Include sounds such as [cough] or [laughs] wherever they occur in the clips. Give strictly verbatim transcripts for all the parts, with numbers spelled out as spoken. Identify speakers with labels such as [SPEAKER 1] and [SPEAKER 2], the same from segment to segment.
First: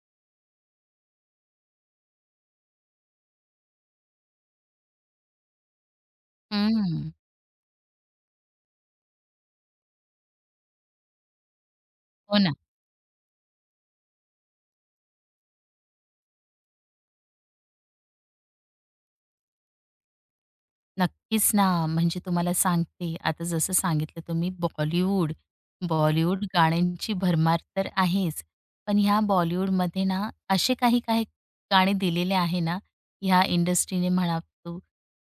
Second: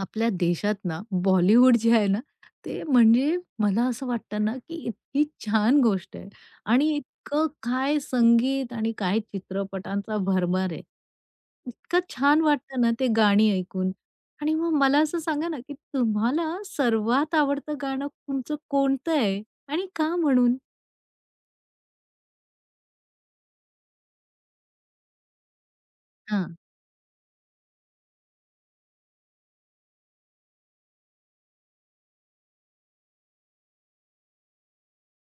[SPEAKER 1] आपल्या देशात ना, बॉलिवूड जे आहे ना, ते म्हणजे मला असं वाटतं ना, की इतकी छान गोष्ट आहे आणि
[SPEAKER 2] हं.
[SPEAKER 1] इतकं काय संगीत आणि काय चित्रपटांचा भरमार आहे. इतकं
[SPEAKER 2] हो
[SPEAKER 1] छान
[SPEAKER 2] ना.
[SPEAKER 1] वाटतं ना, ते गाणी ऐकून. आणि मग मला असं सांगा ना, की तुम्हाला सर्वात आवडतं गाणं तुमचं कोणतं आहे आणि का म्हणून?
[SPEAKER 2] नक्कीच ना. म्हणजे तुम्हाला सांगते, आता जसं सांगितलं तुम्ही बॉलिवूड, बॉलिवूड
[SPEAKER 1] हां.
[SPEAKER 2] गाण्यांची भरमार तर आहेच. पण ह्या बॉलिवूडमध्ये ना, असे काही काही गाणे दिलेले आहे ना, ह्या इंडस्ट्रीने म्हणा तू,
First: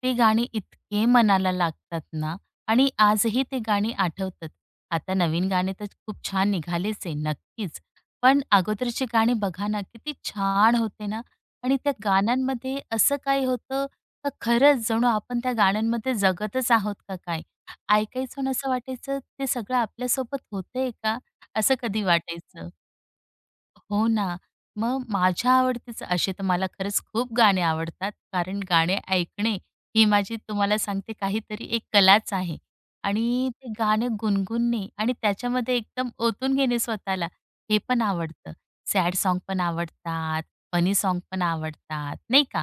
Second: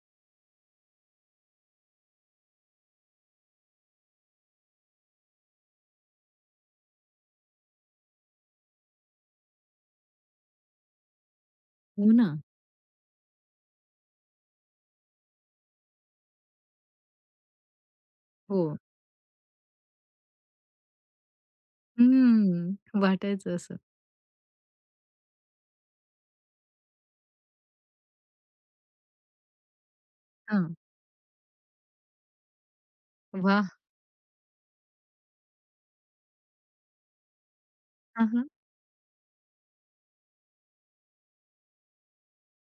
[SPEAKER 2] ते गाणे इतके मनाला लागतात ना आणि आजही ते गाणी आठवतात. आता नवीन गाणे तर खूप छान निघालेच आहे, नक्कीच. पण अगोदरचे गाणे बघा ना, किती छान होते ना आणि त्या
[SPEAKER 1] हो ना.
[SPEAKER 2] गाण्यांमध्ये असं काही होतं तर खरंच जणू आपण त्या गाण्यांमध्ये जगतच आहोत का काय? ऐकायचो आणि असं
[SPEAKER 1] हो.
[SPEAKER 2] वाटायचं ते सगळं आपल्यासोबत होतंय का? असं कधी वाटायचं.
[SPEAKER 1] हम्म, वाटायचं असं.
[SPEAKER 2] हो ना. मग माझ्या आवडतीचं असे तर मला खरंच खूप गाणे आवडतात, कारण गाणे ऐकणे ही माझी
[SPEAKER 1] हां.
[SPEAKER 2] तुम्हाला सांगते काहीतरी एक कलाच आहे. आणि ते
[SPEAKER 1] वाह!
[SPEAKER 2] गाणं गुणगुणणे आणि त्याच्यामध्ये एकदम ओतून घेणे स्वतःला, हे पण
[SPEAKER 1] हां, हां.
[SPEAKER 2] आवडतं. सॅड सॉन्ग पण आवडतात, फनी सॉन्ग पण आवडतात, नाही का.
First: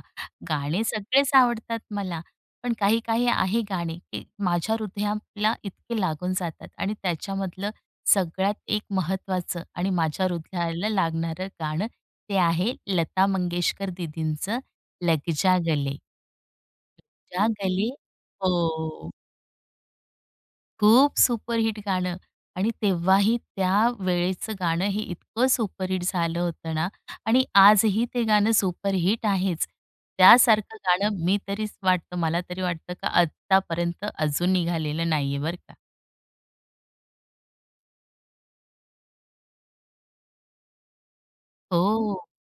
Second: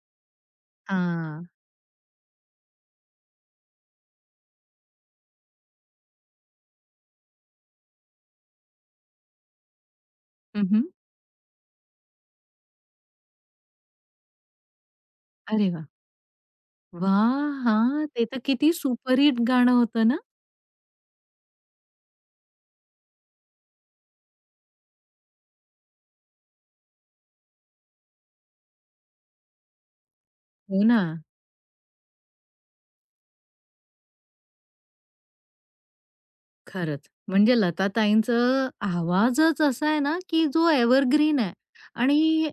[SPEAKER 2] गाणे सगळेच
[SPEAKER 1] हां.
[SPEAKER 2] आवडतात मला, पण काही-काही आहे गाणे, ते माझ्या हृदयाला इतके लागून जातात आणि त्याच्यामधलं सगळ्यात एक महत्त्वाचं आणि माझ्या
[SPEAKER 1] हं,
[SPEAKER 2] हृदयाला लागणारं गाणं ते आहे लता मंगेशकर दीदींचं लग जा
[SPEAKER 1] अरे वाह!
[SPEAKER 2] गले. जा
[SPEAKER 1] वाह!
[SPEAKER 2] गले
[SPEAKER 1] हां, ते तर
[SPEAKER 2] हो.
[SPEAKER 1] किती सुपरहिट गाणं होतं ना?
[SPEAKER 2] खूप सुपरहिट गाणं आणि तेव्हाही त्या वेळेचं गाणं हे इतकं सुपरहिट झालं होतं ना आणि आजही ते गाणं सुपरहिट आहेच. त्यासारखं
[SPEAKER 1] हो ना.
[SPEAKER 2] गाणं मी तरीच वाटतं मला तरी वाटतं का आत्तापर्यंत अजून निघालेलं नाहीये बरं का.
[SPEAKER 1] खरंच. म्हणजे लताताईंचं आवाजच असा आहे ना, की जो एव्हरग्रीन आहे
[SPEAKER 2] हो.
[SPEAKER 1] आणि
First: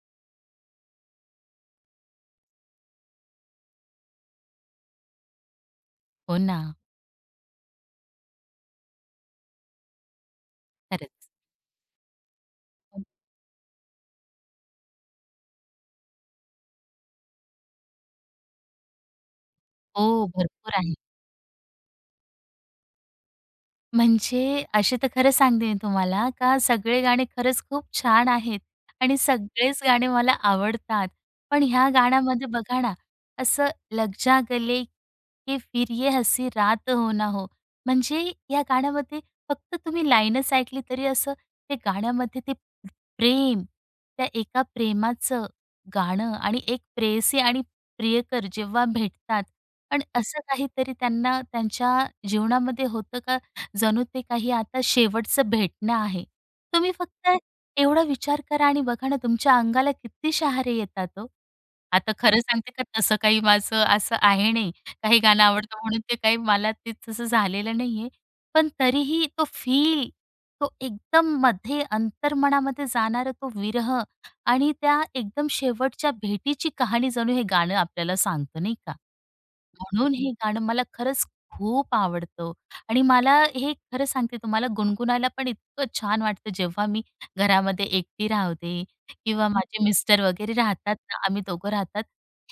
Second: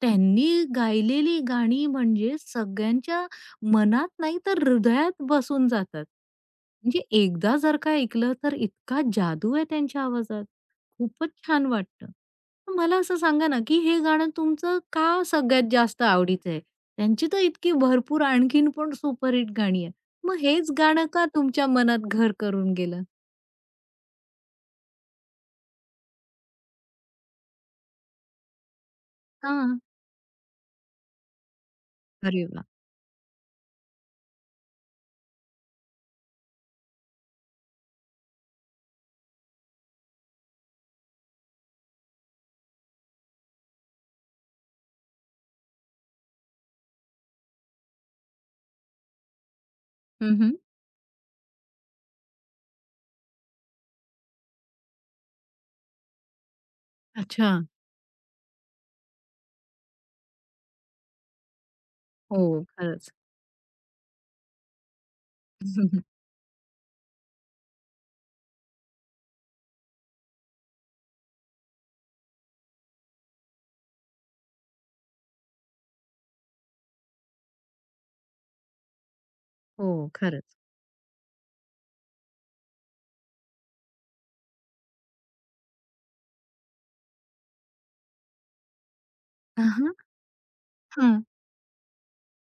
[SPEAKER 1] त्यांनी गायलेली गाणी म्हणजे सगळ्यांच्या मनात नाही तर हृदयात बसून जातात.
[SPEAKER 2] हो ना.
[SPEAKER 1] म्हणजे एकदा जर का ऐकलं तर इतका जादू आहे त्यांच्या आवाजात.
[SPEAKER 2] खरंच.
[SPEAKER 1] खूपच छान वाटतं. तर मला असं सांगा ना, की हे गाणं तुमचं का सगळ्यात जास्त आवडीचं आहे? त्यांची तर इतकी भरपूर आणखीन पण सुपरहिट गाणी आहेत.
[SPEAKER 2] हो,
[SPEAKER 1] मग हेच
[SPEAKER 2] भरपूर आहे.
[SPEAKER 1] गाणं का तुमच्या मनात घर करून गेलं?
[SPEAKER 2] म्हणजे असे तर खरं सांगते मी तुम्हाला का सगळे गाणे खरंच खूप छान आहेत आणि
[SPEAKER 1] हां.
[SPEAKER 2] सगळेच गाणे मला आवडतात. पण ह्या
[SPEAKER 1] अरे
[SPEAKER 2] गाण्यामध्ये
[SPEAKER 1] वाह!
[SPEAKER 2] बघा ना, असं लग जा गले कि फिर ये हसी रात हो ना हो, म्हणजे या गाण्यामध्ये फक्त तुम्ही लाईनच ऐकली तरी असं ते गाण्यामध्ये ते प्रेम, त्या एका प्रेमाचं गाणं आणि एक प्रेयसी आणि प्रियकर जेव्हा भेटतात आणि
[SPEAKER 1] हं,
[SPEAKER 2] असं
[SPEAKER 1] हं.
[SPEAKER 2] काहीतरी त्यांना त्यांच्या जीवनामध्ये होतं का जणू ते काही आता शेवटचं भेटणं आहे. तुम्ही फक्त
[SPEAKER 1] अच्छा.
[SPEAKER 2] एवढा विचार करा आणि बघा ना तुमच्या अंगाला किती शहारे येतात ओ. आता
[SPEAKER 1] हो,
[SPEAKER 2] खरं सांगते का
[SPEAKER 1] खरंच.
[SPEAKER 2] तसं काही माझं असं आहे नाही. काही गाणं आवडतं म्हणून ते
[SPEAKER 1] [laughs]
[SPEAKER 2] काही मला ते तसं झालेलं नाहीये. पण तरीही तो फील, तो एकदम मध्ये अंतर्मनामध्ये जाणारा तो विरह आणि त्या एकदम शेवटच्या भेटीची कहाणी जणू हे गाणं आपल्याला सांगतं नाही का.
[SPEAKER 1] हो,
[SPEAKER 2] म्हणून हे
[SPEAKER 1] खरंच.
[SPEAKER 2] गाणं मला खरंच खूप आवडतं हो. आणि मला हे खरं सांगते तुम्हाला गुणगुणायला पण इतकं छान वाटतं जेव्हा मी घरामध्ये एकटी राहते किंवा
[SPEAKER 1] हां,
[SPEAKER 2] माझे
[SPEAKER 1] हां.
[SPEAKER 2] मिस्टर वगैरे राहतात ना, आम्ही दोघं राहतात.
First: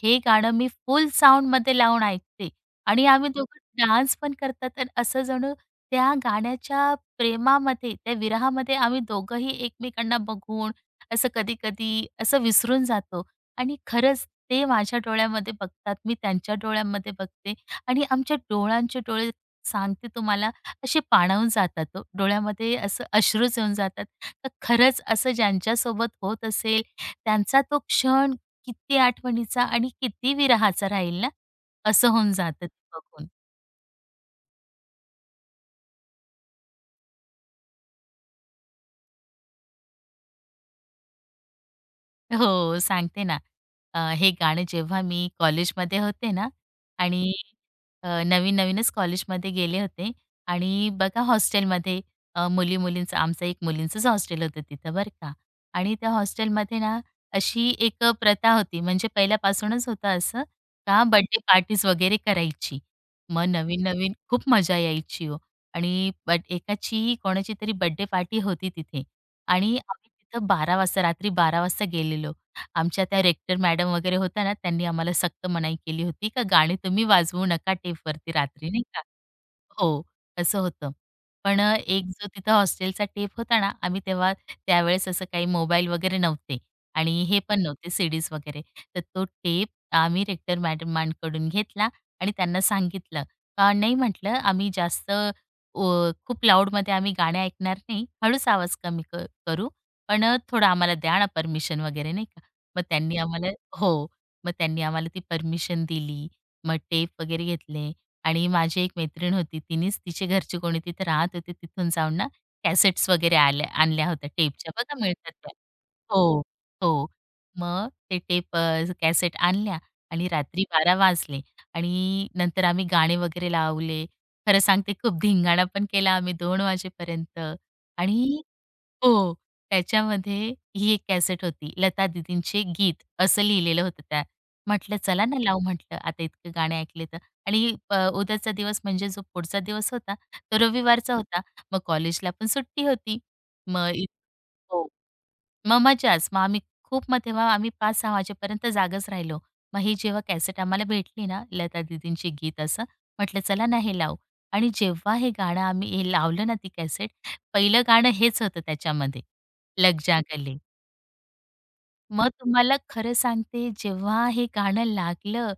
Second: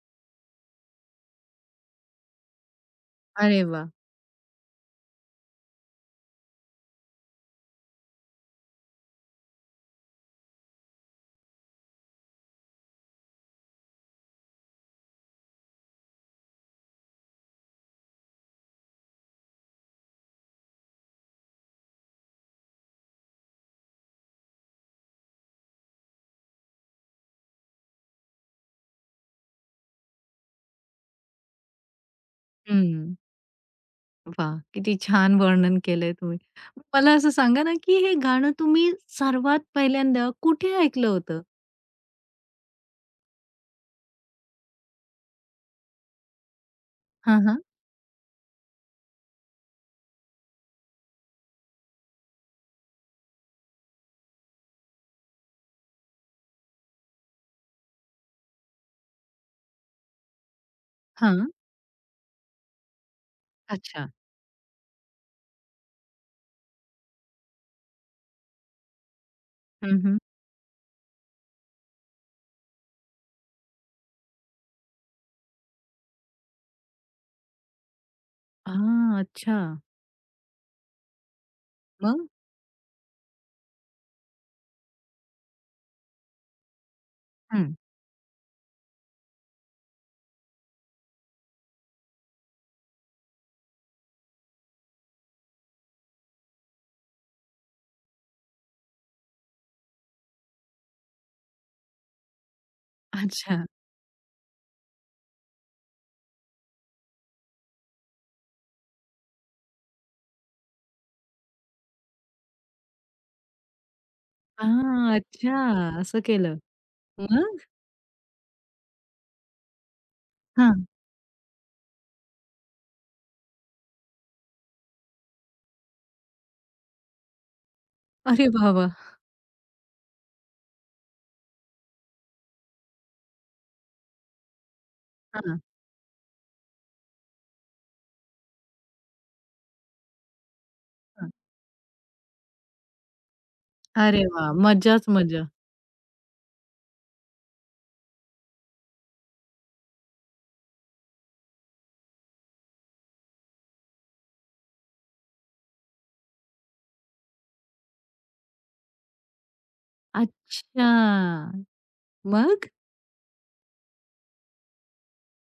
[SPEAKER 2] हे गाणं मी फुल साउंडमध्ये लावून ऐकते आणि आम्ही दोघं
[SPEAKER 1] अरे वाह!
[SPEAKER 2] डान्स पण करतात आणि असं जणू त्या गाण्याच्या प्रेमामध्ये, त्या विरहामध्ये आम्ही दोघंही एकमेकांना बघून असं कधी-कधी असं विसरून जातो आणि खरंच ते माझ्या डोळ्यामध्ये बघतात, मी त्यांच्या डोळ्यांमध्ये बघते आणि आमच्या डोळ्यांचे डोळे सांगते तुम्हाला असे पाणावून जातात ओ. डोळ्यामध्ये असं अश्रूच येऊन जातात. तर खरंच असं ज्यांच्यासोबत होत असेल, त्यांचा तो क्षण किती आठवणीचा आणि किती विरहाचा राहील ना, असं होऊन जातं ते
[SPEAKER 1] हं.
[SPEAKER 2] बघून.
[SPEAKER 1] वाह! किती छान वर्णन केलंय तुम्ही. मला असं सांगा ना, की हे गाणं तुम्ही सर्वात पहिल्यांदा कुठे ऐकलं होतं?
[SPEAKER 2] हो, सांगते ना. अ, हे गाणं जेव्हा मी कॉलेजमध्ये होते ना आणि
[SPEAKER 1] हां, हां.
[SPEAKER 2] अ, नवीन-नवीनच कॉलेजमध्ये गेले होते आणि बघा हॉस्टेलमध्ये अ, मुली-मुलींचं आमचं एक मुलींचंच हॉस्टेल होतं तिथं बरं का आणि त्या हॉस्टेलमध्ये ना अशी एक अ, प्रथा होती म्हणजे पहिल्यापासूनच होतं असं का बर्थडे
[SPEAKER 1] हां.
[SPEAKER 2] पार्टीज वगैरे करायची. मग
[SPEAKER 1] अच्छा.
[SPEAKER 2] नवीन-नवीन खूप मजा यायची हो आणि बट एकाची कोणाची तरी बर्थडे पार्टी होती तिथे. आणि
[SPEAKER 1] हं,
[SPEAKER 2] आम्ही
[SPEAKER 1] हं.
[SPEAKER 2] तिथं बारा वाजता रात्री बारा वाजता गेलेलो. आमच्या त्या रेक्टर मॅडम वगैरे होत्या ना, त्यांनी आम्हाला सक्त मनाई केली होती का गाणी तुम्ही वाजवू नका टेपवरती रात्री, नाही का.
[SPEAKER 1] अच्छा.
[SPEAKER 2] हो, तसं होतं. पण अ, एक जो
[SPEAKER 1] मग?
[SPEAKER 2] तिथं हॉस्टेलचा टेप होता ना, आम्ही तेव्हा त्यावेळेस असं काही मोबाईल वगैरे नव्हते आणि हे पण
[SPEAKER 1] हं.
[SPEAKER 2] नव्हते सीडीज वगैरे. तर तो टेप आम्ही रेक्टर मॅडमांकडून घेतला आणि त्यांना सांगितलं, "का नाही," म्हटलं, "आम्ही जास्त अ, खूप लाऊडमध्ये आम्ही गाणे ऐकणार नाही. हळूच आवाज कमी क करू, पण अ, थोडं आम्हाला द्या ना परमिशन वगैरे," नाही का. मग त्यांनी आम्हाला
[SPEAKER 1] अच्छा.
[SPEAKER 2] हो, मग त्यांनी आम्हाला ती परमिशन दिली. मग टेप वगैरे घेतले. आणि माझी एक मैत्रीण होती, तिनेच तिचे घरचे कोणी तिथे राहत होते, तिथून जाऊन ना कॅसेट्स वगैरे आल्या आणल्या होत्या टेपच्या बघा
[SPEAKER 1] हां,
[SPEAKER 2] मिळतात त्या.
[SPEAKER 1] अच्छा. असं
[SPEAKER 2] हो,
[SPEAKER 1] केलं.
[SPEAKER 2] हो.
[SPEAKER 1] मग?
[SPEAKER 2] मग ते टेप अ, कॅसेट आणल्या आणि रात्री
[SPEAKER 1] हां.
[SPEAKER 2] बारा वाजले आणि नंतर आम्ही गाणे वगैरे लावले. खरं सांगते खूप धिंगाणा पण केला आम्ही दोन वाजेपर्यंत आणि
[SPEAKER 1] अरे वाह, वाह!
[SPEAKER 2] हो. त्याच्यामध्ये ही एक कॅसेट होती. लता दीदींचे गीत असं लिहिलेलं होतं त्या. म्हटलं चला ना
[SPEAKER 1] हां,
[SPEAKER 2] लावू म्हटलं आता इतके गाणे ऐकले तर आणि अ, उद्याचा दिवस म्हणजे जो पुढचा दिवस होता, तो रविवारचा
[SPEAKER 1] हां.
[SPEAKER 2] होता. मग कॉलेजला पण सुट्टी होती. मग इ
[SPEAKER 1] अरे वाह!
[SPEAKER 2] हो.
[SPEAKER 1] मजाच मजा.
[SPEAKER 2] मग मजाच. मग आम्ही खूप मग तेव्हा आम्ही पाच सहा वाजेपर्यंत जागच राहिलो. मग ही जेव्हा कॅसेट आम्हाला भेटली ना, लता दीदींची गीत असं, म्हटलं चला ना हे लावू. आणि जेव्हा हे गाणं आम्ही हे लावलं ना ती कॅसेट, पहिलं गाणं हेच होतं त्याच्यामध्ये, लग जा गले.
[SPEAKER 1] अच्छा.
[SPEAKER 2] मग
[SPEAKER 1] मग?
[SPEAKER 2] तुम्हाला खरं सांगते जेव्हा हे गाणं लागलं,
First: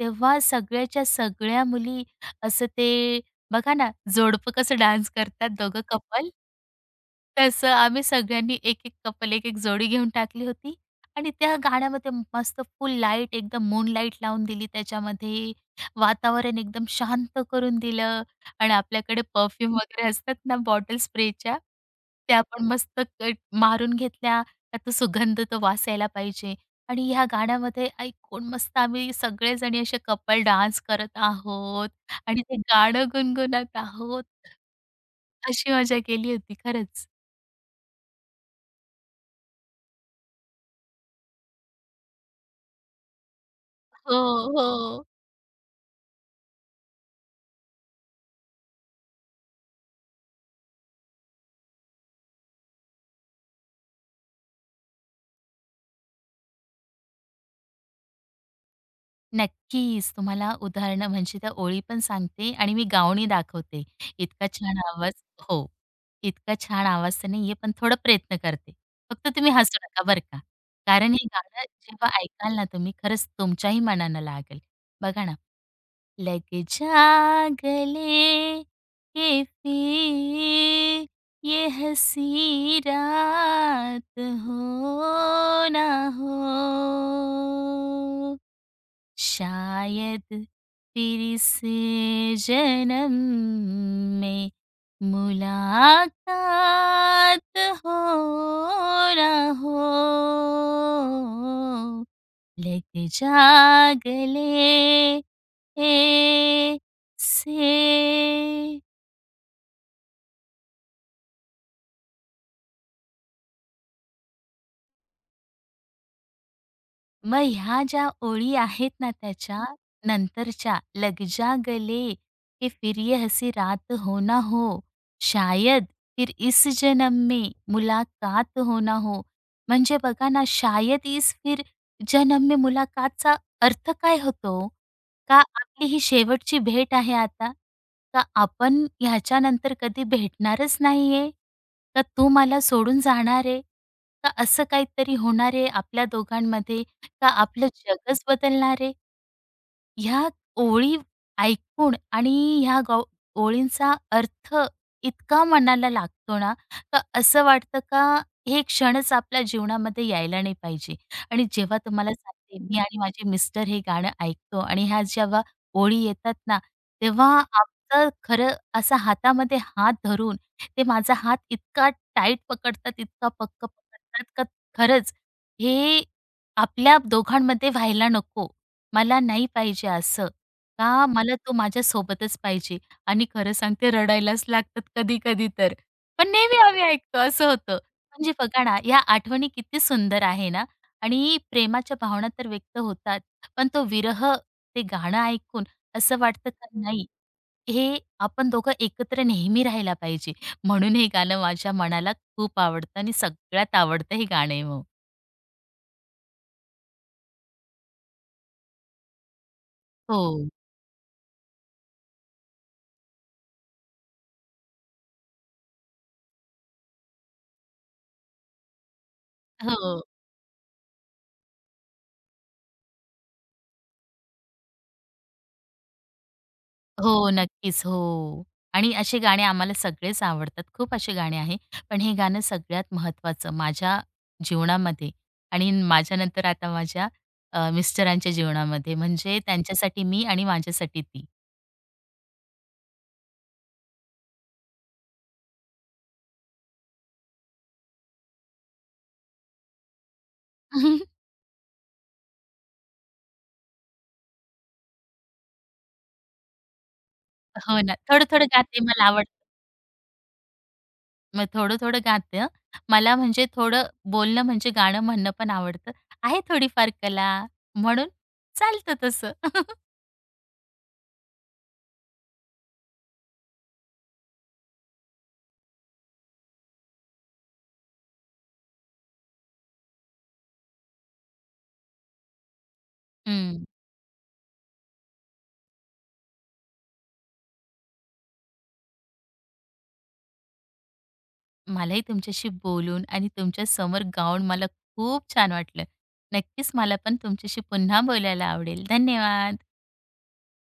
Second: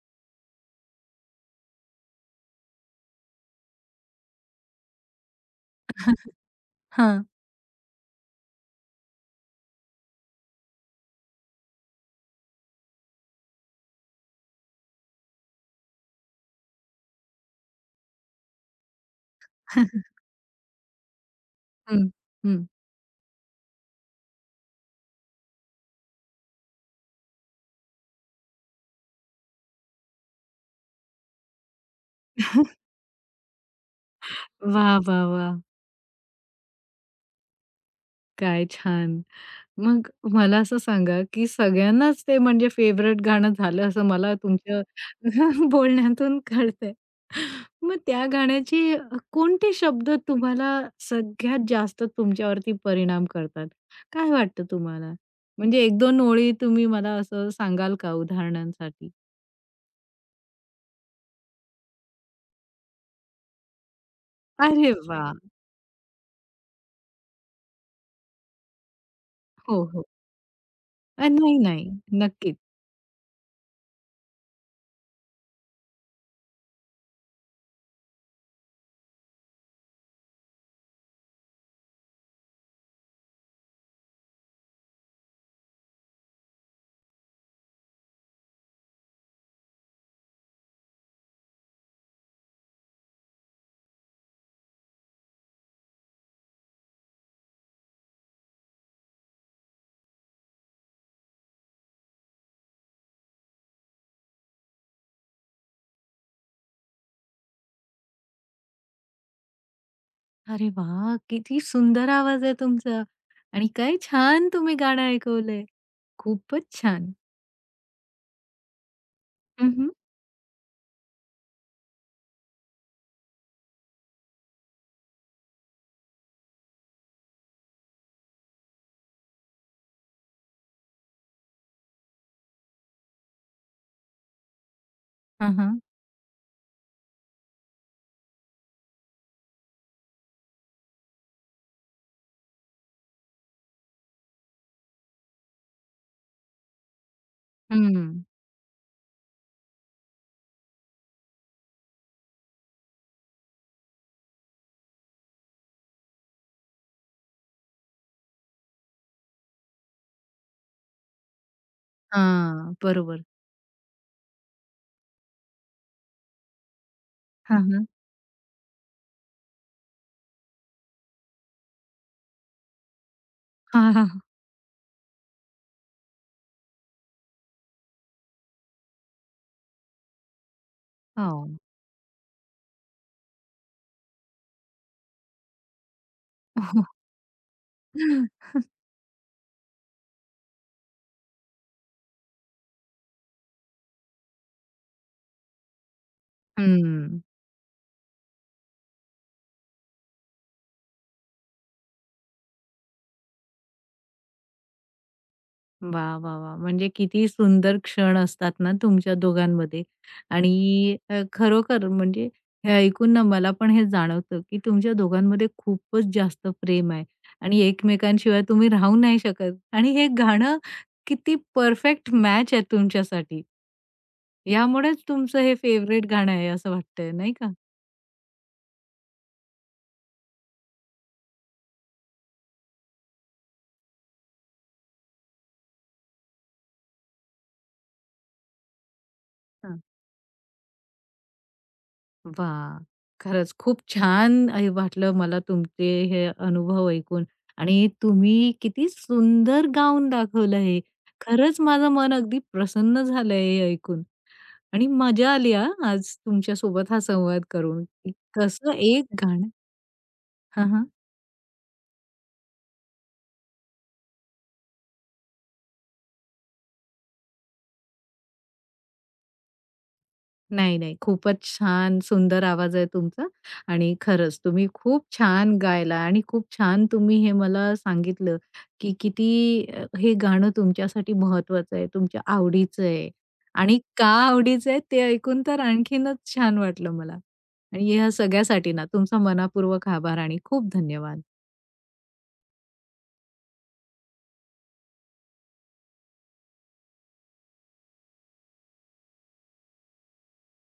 [SPEAKER 2] तेव्हा सगळ्याच्या सगळ्या मुली असं ते बघा ना जोडपं कसं डान्स करतात दोघं कपल.
[SPEAKER 1] हां.
[SPEAKER 2] तसं आम्ही सगळ्यांनी एक-एक कपल, एक-एक जोडी घेऊन टाकली होती आणि त्या गाण्यामध्ये मस्त फुल लाईट एकदम मून लाईट लावून दिली त्याच्यामध्ये. वातावरण एकदम शांत करून दिलं आणि आपल्याकडे परफ्यूम वगैरे असतात ना बॉटल स्प्रेच्या,
[SPEAKER 1] हं,
[SPEAKER 2] त्या पण
[SPEAKER 1] हं.
[SPEAKER 2] मस्त क मारून घेतल्या. का तो सुगंध तो वास यायला पाहिजे आणि ह्या गाण्यामध्ये ऐकून मस्त आम्ही सगळेजणी असे कपल डान्स करत आहोत आणि ते गाणं गुणगुणत आहोत.
[SPEAKER 1] वाह, वाह, वाह!
[SPEAKER 2] अशी मजा केली होती खरंच.
[SPEAKER 1] काय छान. मग मला असं सांगा, की सगळ्यांनाच ते म्हणजे फेव्हरेट गाणं झालं असं
[SPEAKER 2] हो,
[SPEAKER 1] मला तुमच्या
[SPEAKER 2] हो.
[SPEAKER 1] [laughs] बोलण्यातून कळतंय. मग त्या गाण्याचे अ, कोणते शब्द तुम्हाला सगळ्यात जास्त तुमच्यावरती परिणाम करतात? काय वाटतं तुम्हाला? म्हणजे एक-दोन ओळी तुम्ही मला असं सांगाल का उदाहरणांसाठी?
[SPEAKER 2] नक्कीच. तुम्हाला उदाहरणं म्हणजे त्या ओळी पण सांगते आणि मी गाऊनही दाखवते. इतका छान
[SPEAKER 1] अरे
[SPEAKER 2] आवाज
[SPEAKER 1] वाह!
[SPEAKER 2] हो. इतका छान आवाज तर नाहीये, पण थोडा प्रयत्न करते. फक्त तुम्ही हसू
[SPEAKER 1] हो,
[SPEAKER 2] नका
[SPEAKER 1] हो.
[SPEAKER 2] बरं का. कारण हे
[SPEAKER 1] अ, नाही,
[SPEAKER 2] गाणं
[SPEAKER 1] नाही.
[SPEAKER 2] जेव्हा ऐकाल
[SPEAKER 1] नक्कीच.
[SPEAKER 2] ना तुम्ही खरंच तुमच्याही मनाला लागेल. बघा ना, लग जा ये फिर ये हसी रात हो ना हो. शायद फिर से जन्म में मुलाकात हो ना हो लग जा गले ए से
[SPEAKER 1] अरे वाह! किती सुंदर आवाज आहे तुमचा आणि काय छान तुम्ही गाणं ऐकवलंय. खूपच छान.
[SPEAKER 2] मग ह्या ज्या ओळी आहेत ना त्याच्या
[SPEAKER 1] हं, हं.
[SPEAKER 2] नंतरच्या लग जा गले कि फिर ये हसी रात हो ना हो, शायद फिर इस जन्म में मुलाकात हो ना हो, म्हणजे बघा ना, शायद इस फिर जन्म में मुलाकातचा अर्थ काय होतो? का
[SPEAKER 1] हां, हां.
[SPEAKER 2] आपली ही शेवटची भेट आहे आता? का आपण ह्याच्यानंतर कधी भेटणारच नाहीये? का तू मला सोडून जाणार आहे? का असं काहीतरी होणार आहे आपल्या दोघांमध्ये? का आपलं
[SPEAKER 1] हं.
[SPEAKER 2] जगच बदलणार आहे? ह्या ओळी ऐकून आणि ह्या गो ओळींचा अर्थ इतका मनाला लागतो ना, का असं वाटतं का हे क्षणच आपल्या जीवनामध्ये यायला नाही पाहिजे. आणि जेव्हा तुम्हाला सांगते
[SPEAKER 1] हां,
[SPEAKER 2] मी आणि
[SPEAKER 1] बरोबर.
[SPEAKER 2] माझे मिस्टर हे गाणं ऐकतो आणि ह्या जेव्हा ओळी येतात ना, तेव्हा
[SPEAKER 1] हां, हां.
[SPEAKER 2] आमचं खरं असा हातामध्ये हात धरून ते माझा हात इतका टाईट पकडतात, इतका पक्क
[SPEAKER 1] हां, हां, हां.
[SPEAKER 2] पकडतात का खरंच हे आपल्या दोघांमध्ये व्हायला नको. मला नाही पाहिजे असं, का
[SPEAKER 1] हो.
[SPEAKER 2] मला तो माझ्यासोबतच पाहिजे आणि खरं सांगते रडायलाच लागतात कधी-कधी तर. पण नेहमी आम्ही ऐकतो असं होतं. म्हणजे
[SPEAKER 1] [laughs]
[SPEAKER 2] बघा ना, या आठवणी किती सुंदर आहे ना आणि प्रेमाच्या भावना तर व्यक्त होतात. पण तो विरह, ते गाणं ऐकून असं वाटतं का नाही,
[SPEAKER 1] हं.
[SPEAKER 2] हे आपण दोघं एकत्र नेहमी राहायला पाहिजे. म्हणून हे गाणं माझ्या मनाला खूप आवडतं आणि सगळ्यात आवडतं हे गाणं आहे मग.
[SPEAKER 1] वा, वा, वा, म्हणजे किती सुंदर क्षण असतात ना तुमच्या दोघांमध्ये हं.
[SPEAKER 2] हो.
[SPEAKER 1] आणि अ, खरोखर म्हणजे हे ऐकून ना मला पण हे जाणवतं, की तुमच्या दोघांमध्ये खूपच जास्त प्रेम आहे आणि एकमेकांशिवाय तुम्ही राहू नाही शकत आणि
[SPEAKER 2] हो.
[SPEAKER 1] हे गाणं किती परफेक्ट मॅच आहे तुमच्यासाठी. यामुळेच तुमचं हे फेव्हरेट गाणं आहे असं वाटतंय,
[SPEAKER 2] हो,
[SPEAKER 1] नाही का?
[SPEAKER 2] नक्कीच. हो. आणि असे गाणे आम्हाला सगळेच आवडतात. खूप असे गाणे आहे. पण हे गाणं सगळ्यात महत्त्वाचं माझ्या जीवनामध्ये आणि माझ्यानंतर आता माझ्या अ, मिस्टरांच्या जीवनामध्ये. म्हणजे त्यांच्यासाठी मी आणि माझ्यासाठी ती.
[SPEAKER 1] वाह! खरंच खूप छान अ, वाटलं मला तुमचे हे अनुभव ऐकून आणि तुम्ही किती सुंदर गाऊन दाखवलं हे.
[SPEAKER 2] [laughs]
[SPEAKER 1] खरंच माझं मन अगदी प्रसन्न झालं हे ऐकून आणि मजा आली हां, आज तुमच्यासोबत हा संवाद
[SPEAKER 2] हो
[SPEAKER 1] करून.
[SPEAKER 2] ना.
[SPEAKER 1] की
[SPEAKER 2] थोडं-थोडं [laughs]
[SPEAKER 1] कसं
[SPEAKER 2] गाते
[SPEAKER 1] एक
[SPEAKER 2] मला आवडतं.
[SPEAKER 1] गाणं हां, हां.
[SPEAKER 2] मग थोडं-थोडं गाते हं. मला म्हणजे थोडं बोलणं म्हणजे गाणं म्हणणं पण आवडतं. आहे थोडीफार कला म्हणून चालतं तसं. [laughs]
[SPEAKER 1] नाही, नाही. खूपच छान सुंदर आवाज आहे तुमचा आणि खरंच तुम्ही खूप छान गायला आणि खूप छान तुम्ही हे मला सांगितलं, की किती अ, हे गाणं तुमच्यासाठी महत्वाचं आहे, तुमच्या आवडीचं आहे
[SPEAKER 2] हं.
[SPEAKER 1] आणि का आवडीचं आहे ते ऐकून तर आणखीनच छान वाटलं मला. आणि ह्या सगळ्यासाठी ना तुमचा मनापूर्वक आभार आणि खूप धन्यवाद.
[SPEAKER 2] मलाही तुमच्याशी बोलून आणि तुमच्या समोर गाऊन मला खूप छान वाटलं. नक्कीच मला पण तुमच्याशी पुन्हा बोलायला आवडेल. धन्यवाद.